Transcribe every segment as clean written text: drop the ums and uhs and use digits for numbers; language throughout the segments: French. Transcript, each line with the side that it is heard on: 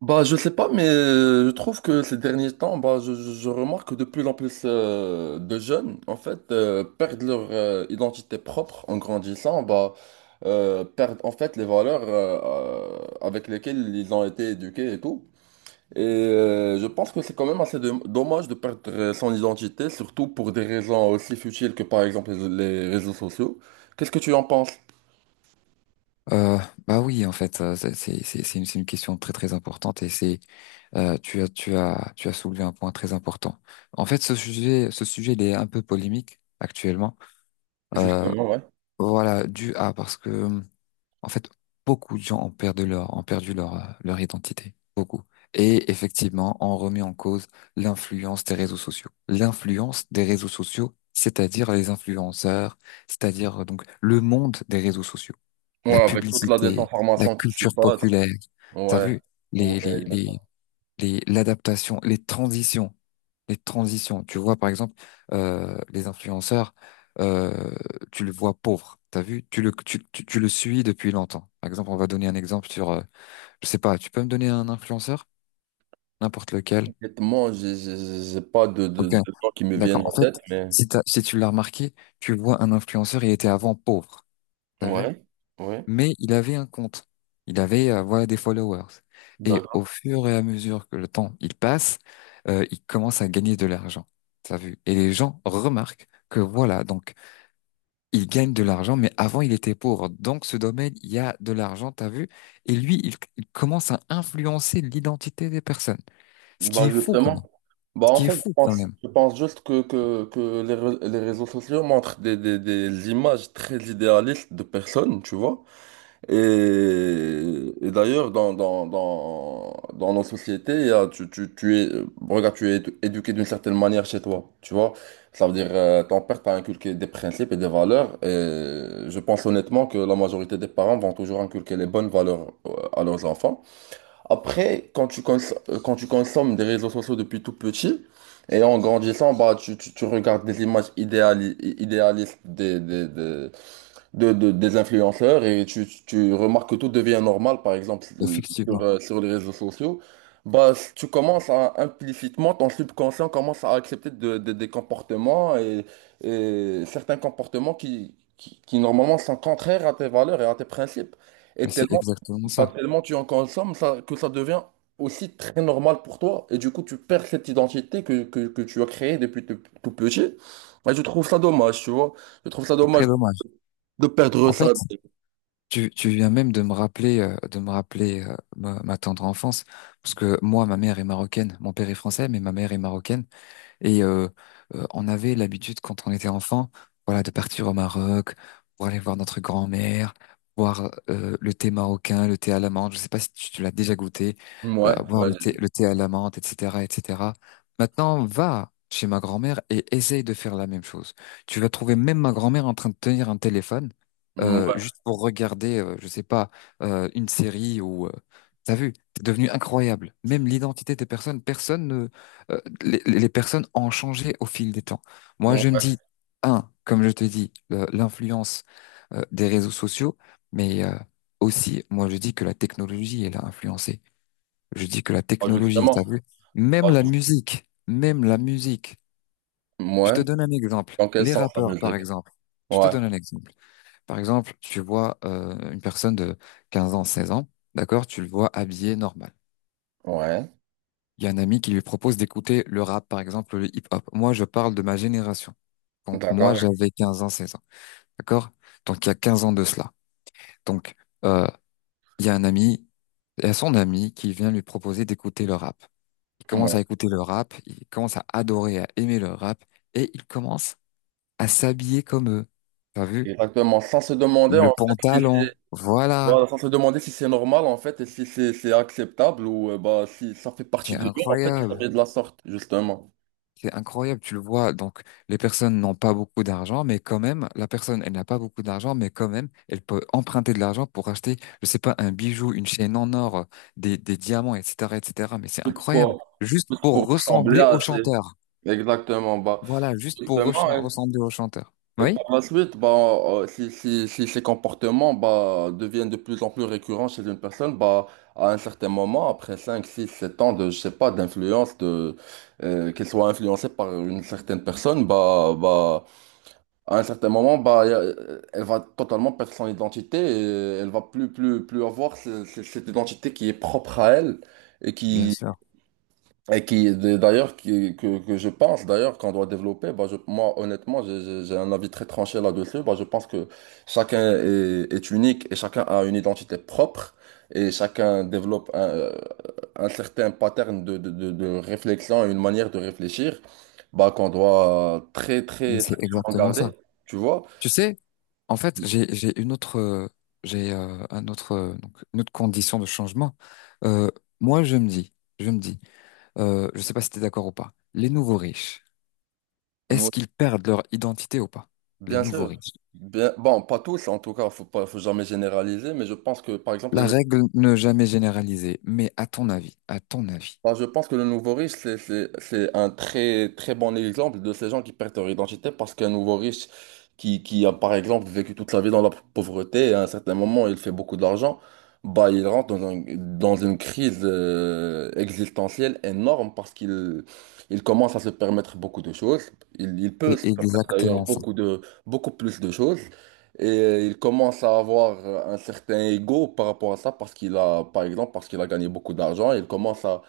right: Bah, je sais pas, mais je trouve que ces derniers temps, bah, je remarque que de plus en plus de jeunes, en fait, perdent leur identité propre en grandissant, bah, perdent en fait les valeurs avec lesquelles ils ont été éduqués et tout. Et je pense que c'est quand même assez dommage de perdre son identité, surtout pour des raisons aussi futiles que par exemple les réseaux sociaux. Qu'est-ce que tu en penses?
left: Euh, bah oui, en fait, c'est une question très très importante et c'est tu as soulevé un point très important. En fait, ce sujet il est un peu polémique actuellement. Euh,
right: Justement, ouais.
left: voilà, dû à parce que en fait beaucoup de gens ont perdu leur leur identité, beaucoup. Et effectivement, on remet en cause l'influence des réseaux sociaux. L'influence des réseaux sociaux, c'est-à-dire les influenceurs, c'est-à-dire donc le monde des réseaux sociaux, la
right: Ouais, avec toute la
left: publicité, la
right: désinformation qui s'y
left: culture
right: passe.
left: populaire. T'as
right: Ouais.
left: vu les les
right: Ouais.
left: les les l'adaptation, les transitions. Tu vois par exemple les influenceurs, euh, tu le vois pauvre. T'as vu? Tu le suis depuis longtemps. Par exemple, on va donner un exemple sur je sais pas. Tu peux me donner un influenceur, n'importe lequel.
right: Honnêtement, j'ai pas de, de,
left: Ok,
right: de gens qui me
left: d'accord.
right: viennent
left: En
right: en
left: fait,
right: tête, mais
left: si si tu l'as remarqué, tu vois un influenceur, il était avant pauvre. T'as vu?
right: ouais, ouais.
left: Mais il avait un compte. Il avait voilà des followers. Et au
right: D'accord.
left: fur et à mesure que le temps il passe, il commence à gagner de l'argent. T'as vu? Et les gens remarquent que voilà, donc il gagne de l'argent, mais avant il était pauvre. Donc ce domaine, il y a de l'argent, t'as vu? Et lui, il commence à influencer l'identité des personnes. Ce qui
right: Bah
left: est fou quand
right: justement.
left: même.
right: Bah
left: Ce
right: en
left: qui est
right: fait, je
left: fou quand
right: pense,
left: même.
right: je pense juste que les réseaux sociaux montrent des images très idéalistes de personnes, tu vois. Et d'ailleurs, dans nos sociétés, tu es éduqué d'une certaine manière chez toi, tu vois. Ça veut dire, ton père t'a inculqué des principes et des valeurs, et je pense honnêtement que la majorité des parents vont toujours inculquer les bonnes valeurs à leurs enfants. Après, quand tu consommes des réseaux sociaux depuis tout petit, et en grandissant, bah, tu regardes des images idéalistes des influenceurs et tu remarques que tout devient normal, par exemple
left: Effectivement,
right: sur les réseaux sociaux, bah, tu commences à implicitement, ton subconscient commence à accepter des comportements et certains comportements qui normalement sont contraires à tes valeurs et à tes principes. Et
left: mais c'est
right: tellement,
left: exactement
right: bah,
left: ça.
right: tellement tu en consommes ça, que ça devient aussi très normal pour toi. Et du coup, tu perds cette identité que tu as créée depuis tout tout petit. Moi, je trouve ça dommage, tu vois. Je trouve ça
left: C'est
right: dommage
left: très dommage.
right: de perdre
left: En fait,
right: ça.
left: tu viens même de me rappeler ma tendre enfance, parce que moi, ma mère est marocaine, mon père est français, mais ma mère est marocaine. Et on avait l'habitude quand on était enfant, voilà, de partir au Maroc pour aller voir notre grand-mère, boire le thé marocain, le thé à la menthe. Je sais pas si tu l'as déjà goûté,
right: Ouais,
left: boire
right: ouais,
left: le thé à la menthe, etc., etc. Maintenant, va chez ma grand-mère et essaye de faire la même chose. Tu vas trouver même ma grand-mère en train de tenir un téléphone
right: ouais,
left: juste pour regarder, je sais pas, une série ou t'as vu, c'est devenu incroyable. Même l'identité des personnes, personne ne, les personnes ont changé au fil des temps. Moi,
right: ouais,
left: je me
right: ouais.
left: dis, un, comme je te dis, l'influence des réseaux sociaux, mais aussi, moi, je dis que la technologie, elle a influencé. Je dis que la
right: Ah,
left: technologie, t'as
right: justement,
left: vu, même
right: ouais,
left: la musique, même la musique. Je
right: ouais,
left: te donne un exemple.
right: dans quel
left: Les
right: sens la
left: rappeurs, par
right: musique?
left: exemple. Je te
right: Ouais,
left: donne un exemple. Par exemple, tu vois une personne de 15 ans, 16 ans, d'accord, tu le vois habillé normal.
right: ouais,
left: Il y a un ami qui lui propose d'écouter le rap, par exemple, le hip-hop. Moi, je parle de ma génération, quand moi
right: d'accord,
left: j'avais 15 ans, 16 ans. D'accord? Donc il y a 15 ans de cela. Donc euh, il y a un ami, il y a son ami qui vient lui proposer d'écouter le rap. Il commence
right: ouais.
left: à écouter le rap, il commence à adorer, à aimer le rap, et il commence à s'habiller comme eux. T'as vu?
right: Exactement, sans se demander
left: Le
right: en fait si c'est,
left: pantalon, voilà,
right: voilà, sans se demander si c'est normal en fait et si c'est acceptable ou bah si ça fait
left: c'est
right: partie de lui en fait de
left: incroyable.
right: s'habiller de la sorte, justement.
left: C'est incroyable, tu le vois. Donc, les personnes n'ont pas beaucoup d'argent, mais quand même, la personne, elle n'a pas beaucoup d'argent, mais quand même, elle peut emprunter de l'argent pour acheter, je sais pas, un bijou, une chaîne en or, des diamants, etc., etc. Mais c'est
right: Tout
left: incroyable.
right: pour,
left: Juste
right: tout pour
left: pour
right: ressembler
left: ressembler
right: à
left: au
right: ses-
left: chanteur.
right: Exactement, bah,
left: Voilà, juste pour
right: justement, ouais.
left: ressembler au chanteur.
right: Et par
left: Oui?
right: la suite, bah, si ces comportements bah, deviennent de plus en plus récurrents chez une personne, bah, à un certain moment, après 5 6 7 ans de, je sais pas, d'influence, qu'elle soit influencée par une certaine personne, bah, à un certain moment, bah, elle va totalement perdre son identité et elle va plus avoir cette identité qui est propre à elle et
left: Bien
right: qui,
left: sûr.
right: et qui, d'ailleurs, qui, que je pense d'ailleurs qu'on doit développer, bah, moi, honnêtement, j'ai un avis très tranché là-dessus. Bah, je pense que chacun est unique et chacun a une identité propre et chacun développe un certain pattern de réflexion, une manière de réfléchir, bah, qu'on doit très,
left: Mais
right: très
left: c'est
right: sacrément
left: exactement
right: garder,
left: ça.
right: tu vois.
left: Tu sais, en fait, j'ai une autre, un autre, donc, une autre condition de changement. Euh, moi, je me dis, je me dis, je sais pas si tu es d'accord ou pas, les nouveaux riches,
right: Oui,
left: est-ce qu'ils perdent leur identité ou pas? Les
right: bien
left: nouveaux
right: sûr.
left: riches.
right: Bon, pas tous, en tout cas, faut pas, faut jamais généraliser, mais je pense que, par exemple, les.
left: La règle ne jamais généraliser, mais à ton avis,
right: Bah, je pense que le nouveau riche, c'est un très bon exemple de ces gens qui perdent leur identité parce qu'un nouveau riche qui a, par exemple, vécu toute sa vie dans la pauvreté à un certain moment, il fait beaucoup d'argent, bah, il rentre dans dans une crise existentielle énorme parce qu'il il commence à se permettre beaucoup de choses. Il peut
left: c'est
right: se permettre d'ailleurs
left: exactement ça.
right: beaucoup plus de choses. Et il commence à avoir un certain ego par rapport à ça parce qu'il a gagné beaucoup d'argent. Il commence à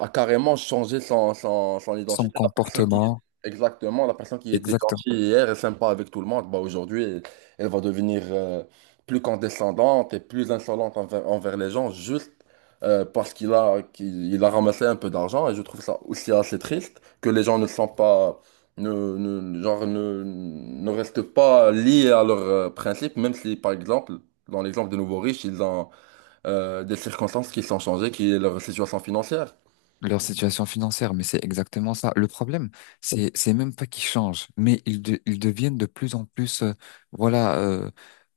right: a carrément changé son
left: Son
right: identité.
left: comportement,
right: Exactement, la personne qui était
left: exactement.
right: gentille hier et sympa avec tout le monde, bah aujourd'hui, elle va devenir plus condescendante et plus insolente envers les gens juste parce qu'il a, il a ramassé un peu d'argent. Et je trouve ça aussi assez triste que les gens ne sont pas, ne, genre, ne restent pas liés à leurs principes, même si, par exemple, dans l'exemple des nouveaux riches, ils ont des circonstances qui sont changées, qui est leur situation financière.
left: Leur situation financière, mais c'est exactement ça. Le problème, c'est même pas qu'ils changent, mais ils deviennent de plus en plus, voilà, euh,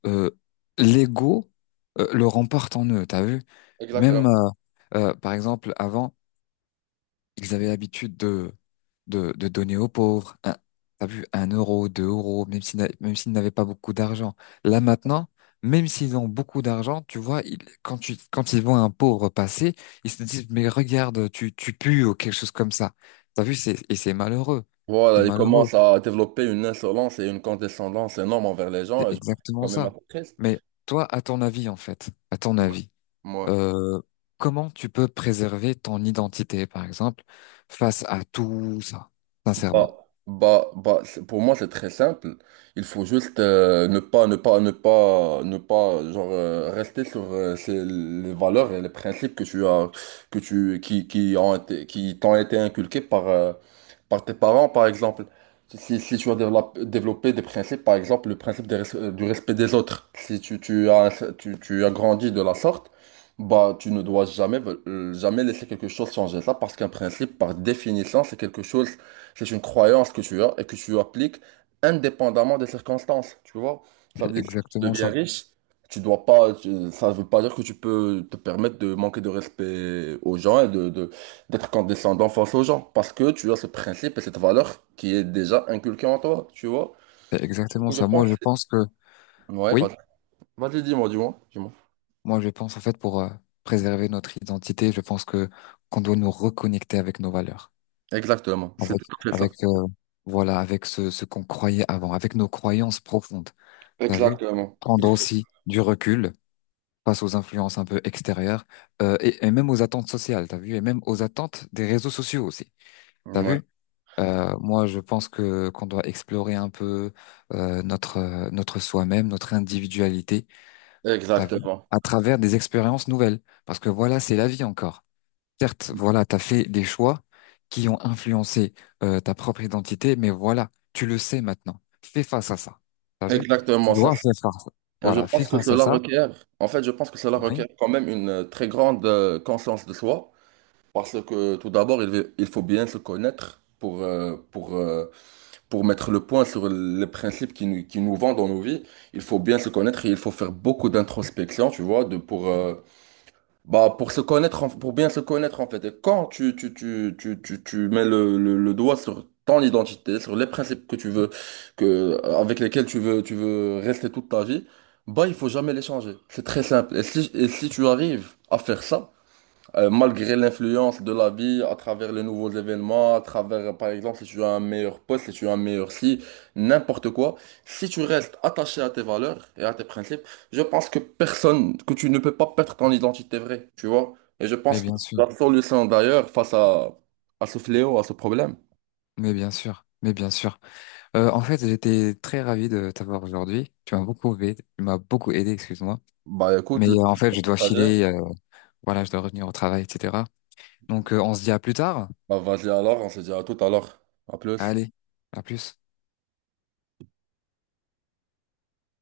left: euh, l'ego le remporte en eux. T'as vu?
right: Exactement.
left: Même par exemple avant. Ils avaient l'habitude de donner aux pauvres, un, t'as vu, 1 euro, 2 euros, même s'ils n'a- même s'ils n'avaient pas beaucoup d'argent. Là maintenant, même s'ils ont beaucoup d'argent, tu vois, quand ils voient un pauvre passer, ils se disent, mais regarde, tu pues ou quelque chose comme ça. T'as vu, et c'est malheureux. C'est
right: Voilà, il
left: malheureux.
right: commence à développer une insolence et une condescendance énorme envers les
left: C'est
right: gens, et je trouve que c'est quand
left: exactement
right: même un
left: ça.
right: peu triste.
left: Mais toi, à ton avis, en fait, à ton
right: Ouais.
left: avis,
right: Ouais.
left: euh, comment tu peux préserver ton identité, par exemple, face à tout ça, sincèrement?
right: Bah, pour moi, c'est très simple. Il faut juste ne pas, genre, rester sur les valeurs et les principes que tu as, qui ont été, qui t'ont été inculqués par tes parents, par exemple. Si tu as développé des principes, par exemple, le principe du respect des autres, si tu as grandi de la sorte, bah, tu ne dois jamais, jamais laisser quelque chose changer ça parce qu'un principe, par définition, c'est quelque chose. C'est une croyance que tu as et que tu appliques indépendamment des circonstances, tu vois. Ça
left: C'est
right: veut dire que si tu
left: exactement
right: deviens
left: ça.
right: riche, tu dois pas, ça veut pas dire que tu peux te permettre de manquer de respect aux gens et d'être condescendant face aux gens, parce que tu as ce principe et cette valeur qui est déjà inculquée en toi, tu vois.
left: C'est
right: Du
left: exactement
right: coup, je
left: ça.
right: pense.
left: Moi, je pense que,
right: Ouais,
left: oui,
right: vas-y. Vas-y, dis-moi, dis-moi, dis-moi.
left: moi, je pense en fait pour préserver notre identité, je pense que qu'on doit nous reconnecter avec nos valeurs,
right: Exactement, c'est
left: avec,
right: tout à fait ça.
left: avec voilà, avec ce qu'on croyait avant, avec nos croyances profondes. T'as vu?
right: Exactement.
left: Prendre aussi du recul face aux influences un peu extérieures et même aux attentes sociales. T'as vu? Et même aux attentes des réseaux sociaux aussi. T'as
right: Ouais,
left: vu? Moi, je pense que qu'on doit explorer un peu notre notre soi-même, notre individualité, t'as vu,
right: exactement.
left: à travers des expériences nouvelles. Parce que voilà, c'est la vie encore. Certes, voilà, t'as fait des choix qui ont influencé ta propre identité, mais voilà, tu le sais maintenant. Fais face à ça. T'as vu? Tu
right: Exactement, ça.
left: dois faire face.
right: Et je
left: Voilà, fais
right: pense que
left: face à
right: cela
left: ça.
right: requiert, en fait, je pense que cela requiert
left: Oui,
right: quand même une très grande conscience de soi, parce que tout d'abord, il faut bien se connaître pour mettre le point sur les principes qui nous vendent dans nos vies. Il faut bien se connaître et il faut faire beaucoup d'introspection, tu vois, bah, pour se connaître, pour bien se connaître en fait. Et quand tu mets le doigt sur ton identité, sur les principes que tu veux, avec lesquels tu veux rester toute ta vie, bah, il faut jamais les changer. C'est très simple. Et si tu arrives à faire ça, malgré l'influence de la vie, à travers les nouveaux événements, à travers, par exemple, si tu as un meilleur poste, si tu as un meilleur si, n'importe quoi, si tu restes attaché à tes valeurs et à tes principes, je pense que personne, que tu ne peux pas perdre ton identité vraie, tu vois. Et je
left: mais
right: pense que
left: bien
right: c'est
left: sûr,
right: la solution d'ailleurs à ce fléau, à ce problème.
left: mais bien sûr, mais bien sûr. En fait, j'étais très ravi de t'avoir aujourd'hui. Tu m'as beaucoup aidé, tu m'as beaucoup aidé, excuse-moi.
right: Bah
left: Mais
right: écoute, le
left: en fait, je dois
right: partager.
left: filer, voilà, je dois revenir au travail, etc. Donc, on se dit à plus tard.
right: Bah vas-y alors, on se dit à tout à l'heure. À plus.
left: Allez, à plus.